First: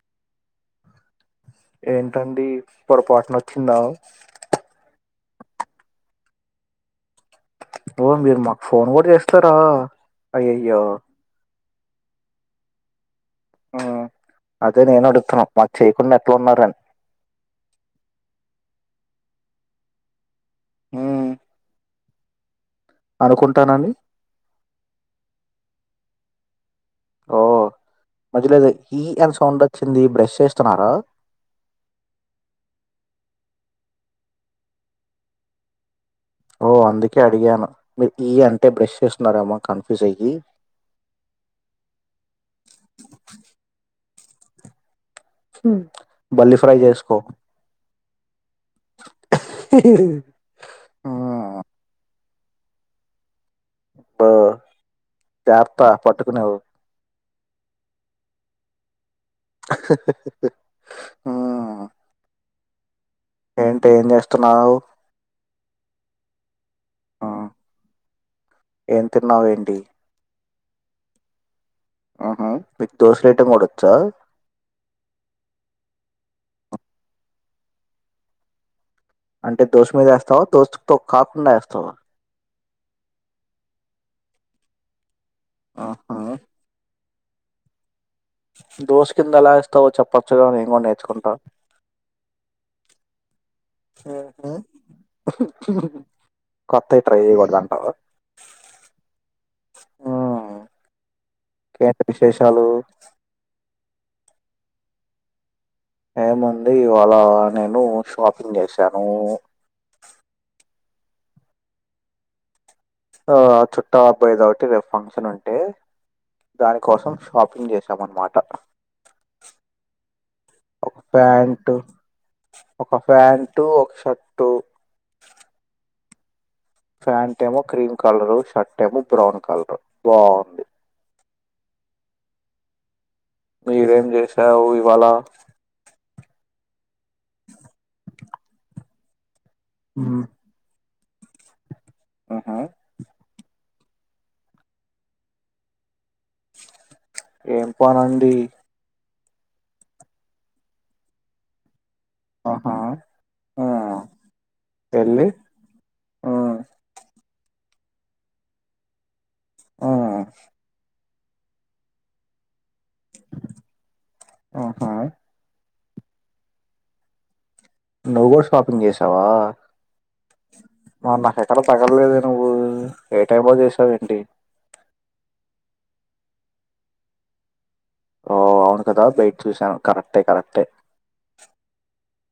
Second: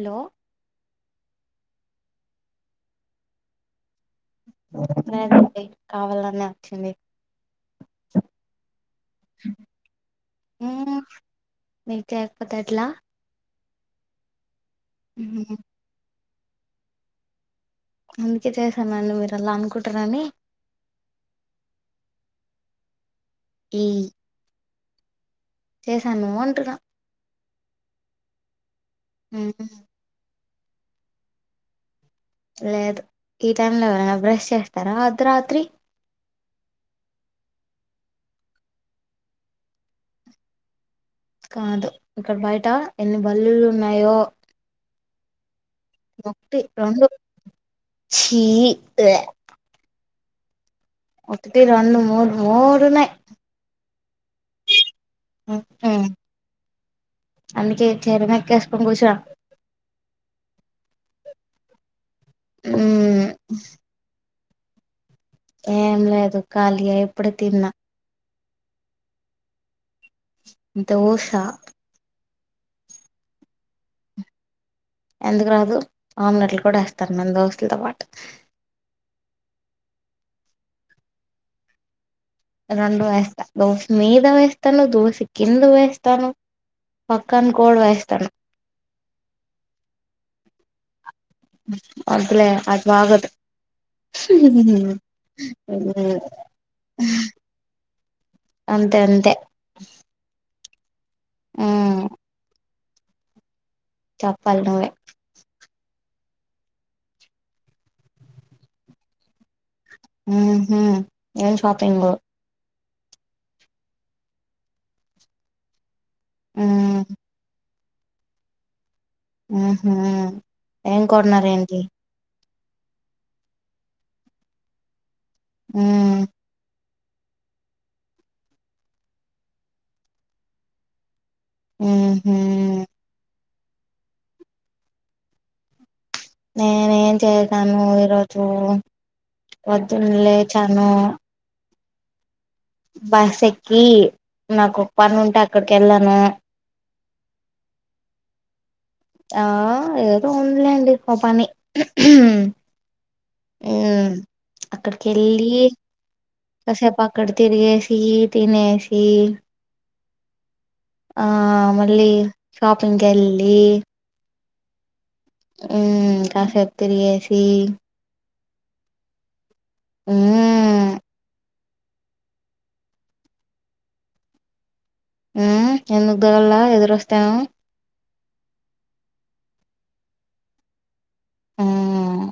Hello ఏంటండి పొరపాటున వచ్చిందా లేదండి కావాలని వచ్చింది ఓ మీరు మాకు ఫోన్ కూడా చేస్తారా అయ్యయ్యో మ్మ్ మీకు లేకపోతే ఎట్లా ఓ అదే నేను అడుతున్నాను మ్మ్ మాకు చేయకుండా తొన్నరన్ అందుకే చేసానండి మీరు అలా అనుకుంటారని ఊ అనుకుంటానని చేసానూ అంటున్నా ఓ మధ్యలోది హీ అండ్ సౌండ్ మ్మ్ వచ్చింది బ్రష్ చేస్ తున్నారా లేదు ఈ టైం లో ఎవరైనా బ్రష్ చేస్తారా అర్ధరాత్రి ఓ అందుకే అడిగాను మీరు ఈ అంటే బ్రష్ చేస్తున్నారేమ కన్ఫ్యూజ్ అయ్యి కాదు ఇక్కడ బయట ఎన్ని బల్లులు ఉన్నాయో బల్లి ఫ్రై చేసుకో ఈ ఒకటి ఉమ్ రెండు మూడు మూడున్నాయి ఆ జార్తా మ్మ్ పట్టుకునేవు అందుకే చర మకసుకు కూచు ఆ హ్మ్ ఏంటే ఏం చేస్త తున్నావు ఏం లేదు ఖాళీగా ఇప్పుడే ఉమ్ తిన్నా ఏం తిన్నావ్ ఏంటి దోశ ఆహ మీకు దోశ లేయటం కూడా వచ్చా ఎందుకు రాదు ఆమ్లెట్లు కూడా వేస్తాను మేన దోశలతో పాటు అంటే దోశ మీద వస్తావా దోశతో కాకుండా ఏస్తావా రెండు వేస్తా దోస మీద వేస్తాను దోసి కింద ఆహా వేస్తతాను పక్కను కూడ్ వేస్తాను దోశ కింద ఎలా ఇస్తావో చెప్పచ్చుకా నేను కూడా నేర్చుకుంటా వద్దులే అది బాగోదు కొత్తవి ట్రై చేయకూడదు అంటావా అంతే అంతే కేంటి మ్మ్ విశేషాలు చప్పాలి నువ్వే ఏముంది ఇవ్వాలా నేను షాపింగ్ చేసాను హ హ ఏం షాపింగు ఆ చుట్టాల అబ్బాయిది ఒకటి రేపు ఫంక్షన్ ఉంటే దాని మ్మ్ కోసం షాపింగ్ చేస్ చేశామన్నమాట ఊహూ ఒక ఏం ప్యాంట్ కొన్నారేంటి ఒక ప్యాంటు ఒక షర్టు మ్మ్ ప్యాంటేమో క్రీమ్ కలరు షర్ట్ ఏమో బ్రౌన్ కలరు బాగుంది ఊహూ మీరేం చేసావు ఇవాళ నేనేం చేశాను ఈరోజు పొద్దున ఉమ్ లేచాను ఆహా బస్సే కీ నాకు ఒక పని ఉంటే అక్కడికెళ్ళాను ఏం పనండి ఆ ఏదో ఉందిలేండి ఓ పని ఆహా ఆ ఊ అక్కడికి వెళ్ళి ఆ కాసేపు అక్ అక్కడ తిరిగేసి తినేేసి అవునా ఆ మళ్ళీ షాపింగ్ కెల్లి ఆహా ఊ కాసేపు తిరిగేసి నువ్వు కూడా షాపింగ్ చేసావా ఊ వాల్ల హే తగల్లేదే నువ్వు ఏ టైంలో చేసావేంటి ఊ ఎందుకుదగల్లా ఎదురొస్తేను ఓ అవును కదా బయట చూసాను కరెక్టే కరెక్టే మ్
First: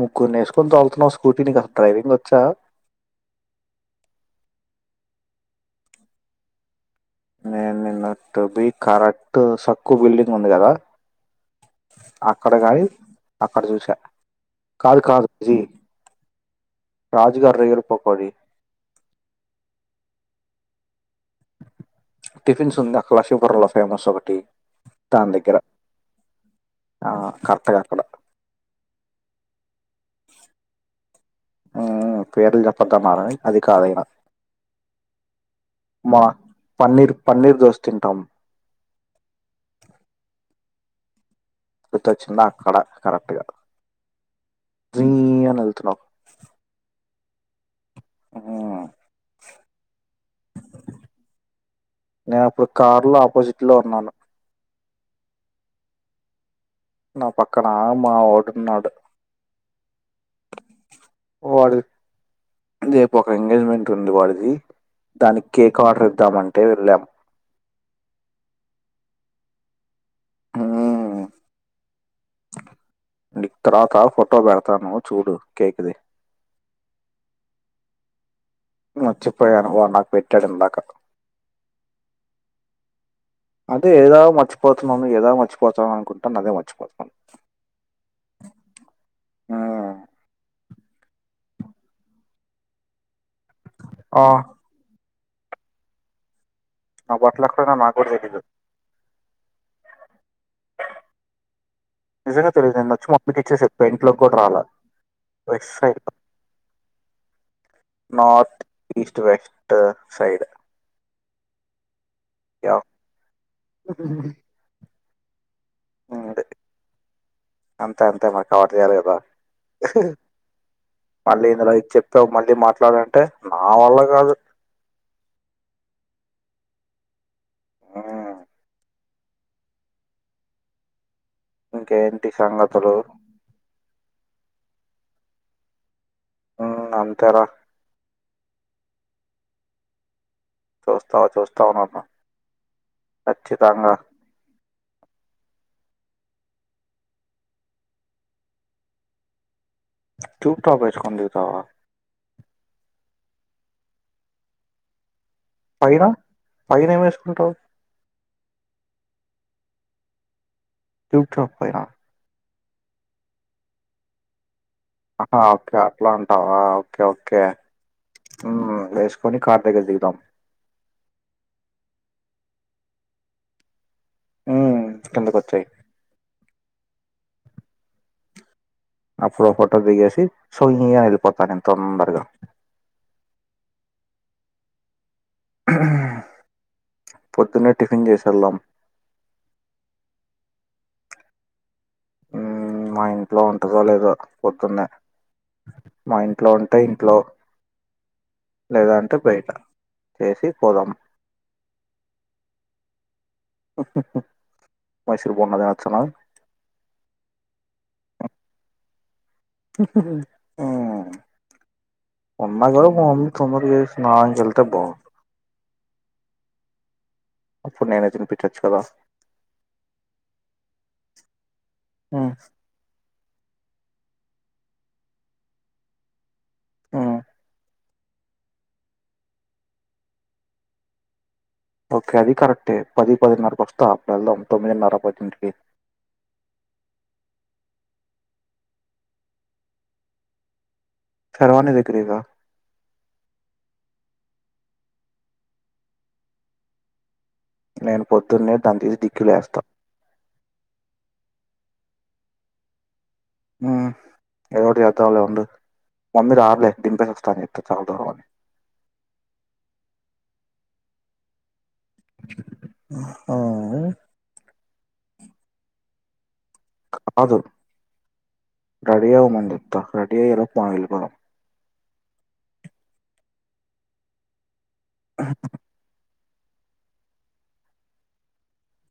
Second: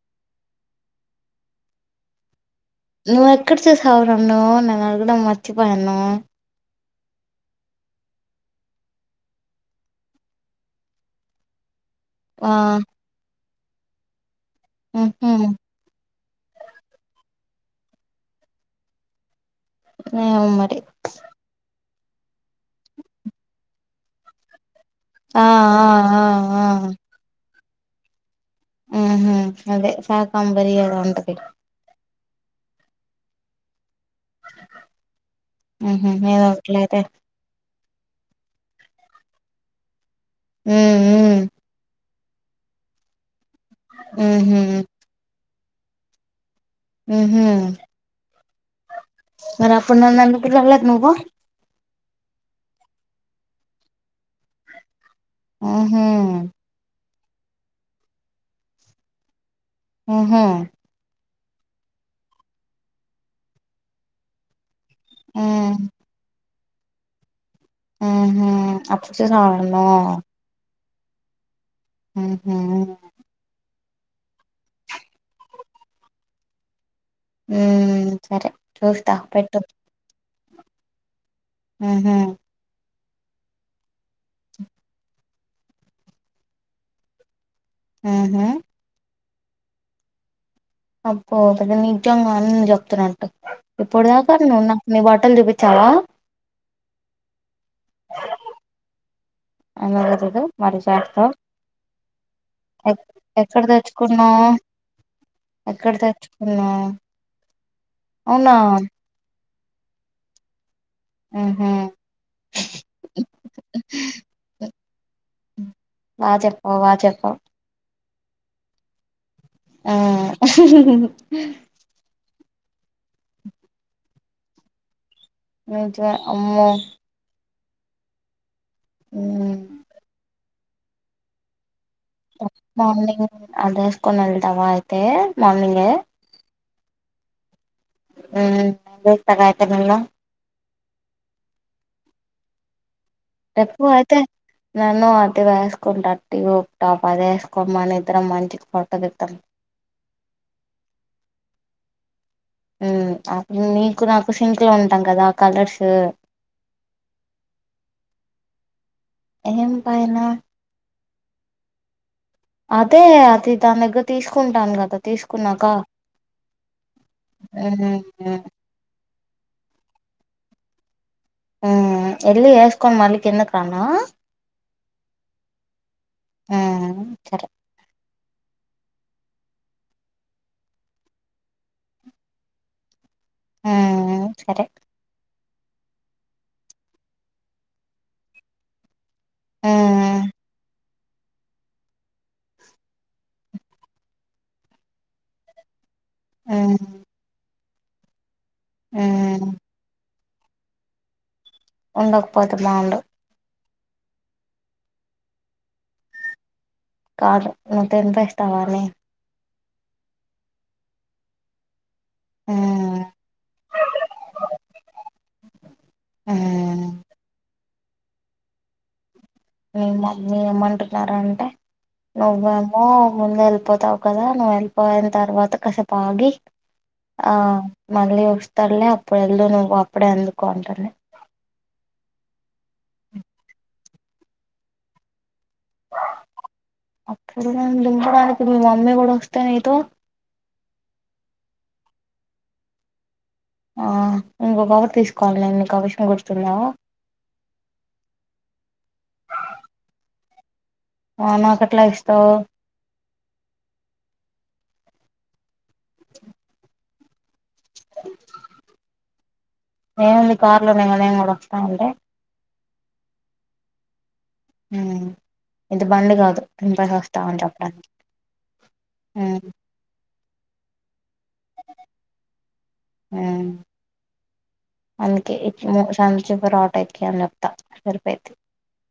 ముగ్గుర్నేసుకొని తోలుతున్నావు స్కూటి నీకు అసలు డ్రైవింగ్ వచ్చా నువ్ ఎక్కడ చూసావు నన్ను నేను అడగడం మర్చిపోయాను నేను నిన్న టు బి కరెక్ట్ సక్కు బిల్డింగ్ ఉంది కదా ఆ అక్కడ గాయి అక్కడ చూసా కాదు కాదు మ్హు జి దీస్ ఆర్ రేర్ పకోడీ ఏమో మరి టిఫిన్స్ ఉందా అక్కడ లక్ష్మిపురం లో మస్ ఒకటి దాని ఆ దగ్గర ఆ ఆ ఆ అక్కడ హ్మ్ హు అదే సాకాంబరిద ఉంటది మ్మ్ మ్మ్ పేర్లు చెప్పద్దు అన్నారా అది కాదే హ్మ్ హు మా ఏదో అట్లయితే పన్నీర్ పన్నీర్ దోశ తింటాం మ్మ్ మ్మ్ తెచ్చుకున అక్కడ కరెక్ట్గా ఆ పత్తన్నా ఉహ ఆ అర న నక రల నుకుో నేనప్పుడు కార్ లో ఆపోజిట్ లో ఉన్నాను ఆహా నా పక్కనమ్ మా డున్నాడు ఆహా వాడి రేపు ఒక ఎంగేజ్మెంట్ ఉంది వాడిది దానికి కేక్ ఉమ్ ఆర్డర్ ఇద్దామండి ట్టేవలం అప్పుతేే సమాడన ఆ ఆ హ తర్వాత ఫోటో పెడతాను చూడు కేక్ది ఆ నచ్చిపోయాను వా నాకు పెట్ డక ఆహ అదే ఏదో మర్చిపోతున్నాను ఏదా మర్చిపోతానును అనుకుంటాను అదే మర్చిపోతున్నాను ఆ హ ఆ అబ అది నిజంగా అని చెప్తున్నట్టు ఇప్పుడుదా ఆ కను నాకు న వా మొం ూపించావా మా బట్లాక్ష నా మాకుదదు అనగ తెదు మరి చేట్తో నిజంగా తెలీదు ఎ నేను వచ్చి మమ్మీకి ఎక్కడ ఇచ్చేసా ఇంట్లోకి కూడా తెచ్చుకున్నావు రాలా వెస్ట్ ఎక్కడ సైడ్ తెచ్చుకున్నా అవునా ఇ సైడ్ ఆహా యా అ వాాజప్ప వాజపా ంత మాకు కావర్ చేయాల కదా మళ్ళీ ఇందులో చెప్పావు మళ్ళీ వెళ్ళీ మాట్లాడంటే నా వల్ల కాదు నజన్ అమ్మో ఆ అ ఇంకేంటి నెట్ సంగతులు మార్నింగ్ అదేస్కనల్ దవా అయి తే మార్నింగ్ఏ ఉ అంతేర తకాయతే నిన్ను చుస్తా చూస్తావ్ నన్ను రప్పు ఖచ్చితంగా అయితే నన్ను అది వేసుకుంటారు ట్యూబ్ టాప్ అది వేసుకోమని ఇద్దరం మంచిగ ఫోటో దిద్దాం టూప్ టాప్ ఏసుకొని దిగుతవ నీకు నాకు శింక్ లో ఉంటాం కదా కలర్స్ పైనా పైన ఏమిసుకుంటావ్ ఎం పైనా ట్యూప్ టాప్ పైన అదే అతి దాని దగ్గర తీసుకుంటాను కద్ ఆ ఓకే అట్లా ఉంటావా ఓకే ఓకే మ్మ్ మ్మ్ మ్ వేసుకో కొని కార్ దగ్గర దిగుదాం ఉ ఎళ్ళి వేసుకొని మళ్ళికిందకు రానా ఉ కిందక వచ్చేయి ఆ సరే అప్పుడో ఫోటో దిగేసి సో యిని ఎళ్ళపోత తొందరగా ఆ సరే హు పొద్దున్నే టిఫిన్ చేసి వెళ్దాం ఆ ఆ మా ఇంట్లో ఉంటాదో లేదొ పొద్దున్నే మా ఇంట్లో ఆ ఉంటే ఇంట్లో లేదా ఆ అంటే బయట చేసి పోదాం ఉండకపోతే బాగుండు మైసూర్ బోండ తినొచ్చు అనా కాదు నువ్వు తినిపిస్తావని ఉమ్ ఆ ఉన్నా కూడా మా మమ్మీ తొందరగా చేసి స్నానానికి వెళ్తే బాగుండు ఆ అప్పుడు నేనే తినిపించచ్చు కదా మీ మమ్మీ ఏమి అంటున్నారు అంటే ఉమ్ నువ్వు ఏమో ముందు వెళ్ళిపోతావు కదా నువ్వు వెళ్ళిపోయిన తర్వాత కసేపు ఆగి ఉమ్ ఆ మళ్ళీ వస్తాడులే అప్పుడు ఎల్దువులే నువ్వు అప్పుడే ఎందుకు అంటుంది ఓకే అది కరెక్టే పది పదిన్నరకు వస్తా అప్పుడు వెళ్దాం తొమ్మిదిన్నర పతింటికి అప్పుడు నన్ను దింపడానికి మీ మమ్మీ కూడా వస్తే నీతో సరే వాణి దగ్గరికి రా ఆ ఇంకొ కవర్ తీసుకోవాలి నేను నీకు ఆ విషం గుర్తుందా నేను పొద్దున్నే దాన్ని తీసి డిక్కీలో ఏస్త ఆ నాకు ఎట్లా ఇస్తావు ఉ ఏదో ఒకటి చేద్దాం లే ఉండు మమ్మీ రాద్ లే దింపేసి వస్తా అని చాలా దూరం అని ఏంది కార్ లోనే కదా నేను కూడా వస్తా అంటే ఆ ఆ ఉ ఇది బండి కాదు దింపేసి వస్తా కాదు అని చెప్పడానికి రెడీ అవ్వు మనీ చెప్తా ఎ యియర్ వస్తె మనం వెళ్ళిపోదాం మ్మ్ అందుకే ఎట్లనో శాన్ చెప్ ర ఆటో ఎక్కి అని చెప్తా సరిపోయిద్ది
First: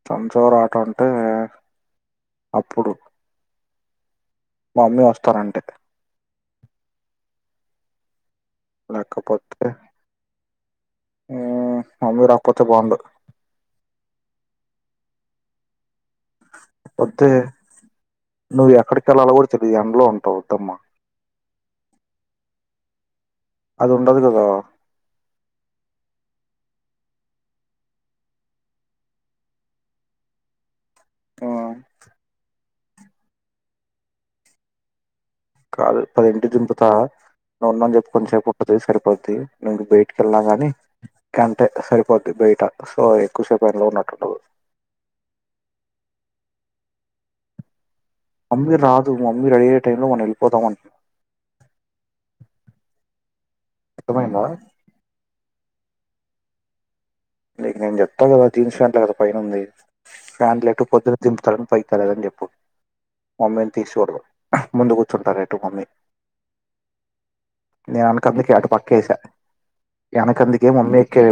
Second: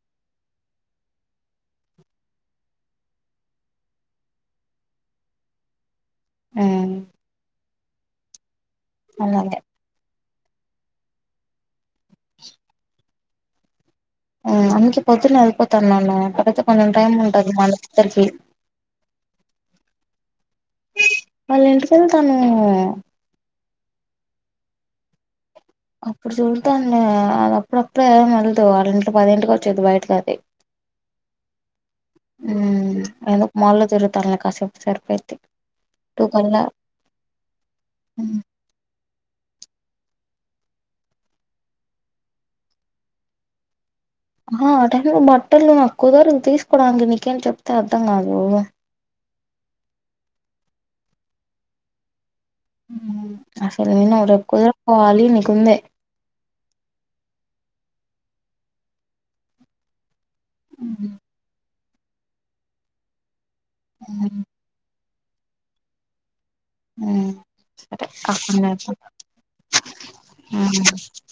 పంచారా ఆట అంటే అప్పుడు మమ్మీ వస్తారంటే మ్మ్ లేకపోతే మ్మ్ మమ్మీ రాకపోతే బాగుండు బుజ్జి పొద్దున్నే వెళ్ళిపోతా అన్నావ్ నాకీ అయితే కొంచం టైం వద్దే ఉంటాది మనద్దరికి నువ్వు ఎక్కడికి వెళ్ళాలో కూడా తెలియదు ఎండలో ఉంటావు వద్దమ్మా వాళ్లు ఇంటికి వెళ్తాను అది ఉండదు కదా అప్పుడు చూద్దాంలే అది అప్పుడప్పుడే వెళదు వాళ్ళ ఇంటిట్లో పది ఇంటికి వచ్చేది బయటకి అది హ్మ్ మ్మ్ ఎందుకు మాల్లో తిరుగుతాలే కాసేపు సరిపోయిద్ది కాదు టూ పది ఇంటి కల్లా దింపుతా నువ్వు ఉన్నాని చెప్పు కొని సేపు ఉంటుది సరిపోతు ది ను బయటికి వెళ్ళ గా కంటే సరిపోద్ది బయట సో ఎక్కువసేపు అలో ఉన్నట్ ఆహా అట బట్టలు తక్కువ దర తీసుకోవడానికి నీకేం చెప్తే ఆర్త్ ర్థం కాదు మమ్మీ రాదు మమ్మీ రెడీ అయ్యే టైమ్ లో మనం వెళ్ళిపోదామంటూన్ మ్మ్ అసలుగిన రేప్ కుదరకపోవాలి నీక్ కుందే నీకు నేను చెప్తా కదా జీన్స్ ఫంట్లే కదా పైన ఉంది ఫ్యాంట్లు ఎటు ఉమ్ పొద్దున దింపుతార్ అని పైక్ తలదని చెప్పు మమ్మీని తీసుకోడు ముందుకు ంట ర ఎ టటు మమ్మీ నేను వెనకందుకే అట కాకుండా పక్క వేసా వెనక అందుకే మమ్మీ ఎక్కే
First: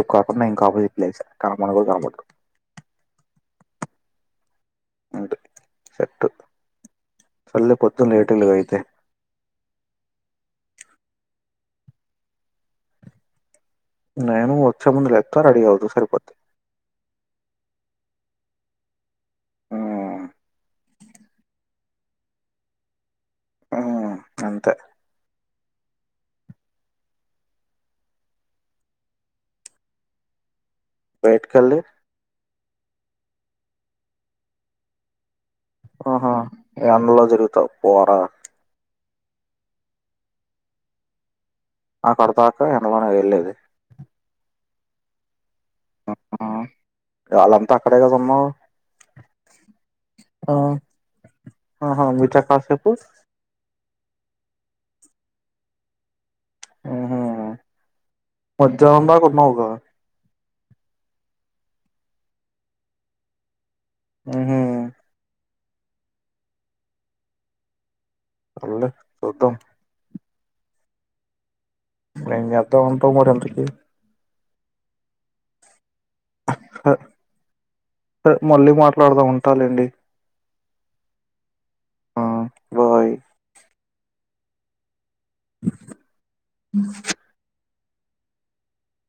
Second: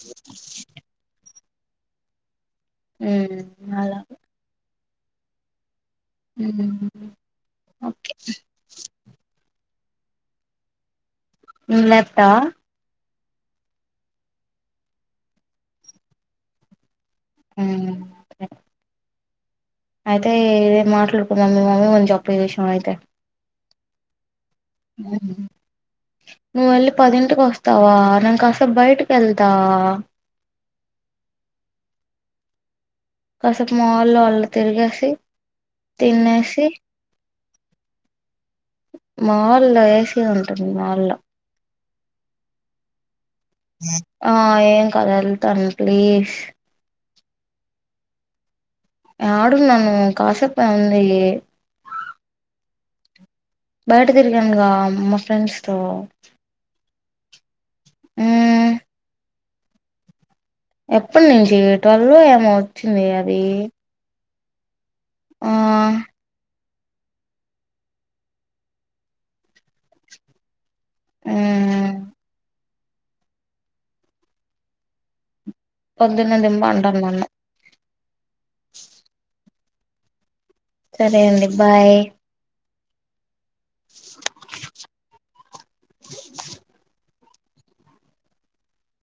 ఇంకాపోజిట్ చేశా కనపన్ కూడా కనిపెట్రు మ్మ్ అలా చెట్టు చల్ల పొద్దున్న రేటిలుగా అయితే మ్మ్ లేత్తా నేను వచ్చే ముందు లేత్త రెడీ అవుధువు సరిపోద్ది మ్మ్ సరే హ్మ్. అయితే ఏదం మాట్లాడుకుందాం మీ మమ్మీ కొంచం చెప్పే విషం అయితే ఆ [inaudible] నువ్వు వెళ్ళి పదింటికి వస్తావా నేన్ కాసేప్ బయటకి వెళ్తా బయటికి ఎల్లి కాసేపు మాల్లో ఆళ్ల తిరిగేసి హ్మ్ హు తినేసి ఇగ అందులో తిరుగుతావ్ పోర మాల్లో ఏ సీ ఉంటది మాల్లో ఆ కడుతుంటే నువ్వేనా ఎల్లేది కానీ ఎల్థానూ ప్లీజ్ వాళ్ళంతా అక్కడే కద ఉన్నావ్ ఆడున్నాను కాసేపు అంది ఉ బయట తిరగనుగా మా ఫ్రెండ్స్తో మ్మ్ హ్మ్ మద్యాహ్నం దాకా వున్నావ్ వ ఎప్పడు నుంచి ట్వెల్వ్ లో ఏమో వచ్చింది అది మ్మ్ హ్మ్ ఆహ్ సర్లే చూద్దాం మ్మ్ హు ఏం జె త్తావ్ అంటవు మరింతకి పొద్దున్న అ హ్హ్ దింపంటారు నన్ను త్ మళ్ళీ మాట్లాడుదమ్ ఉంటాలేండి సరే అండి బాయ్ ఆ బాయ్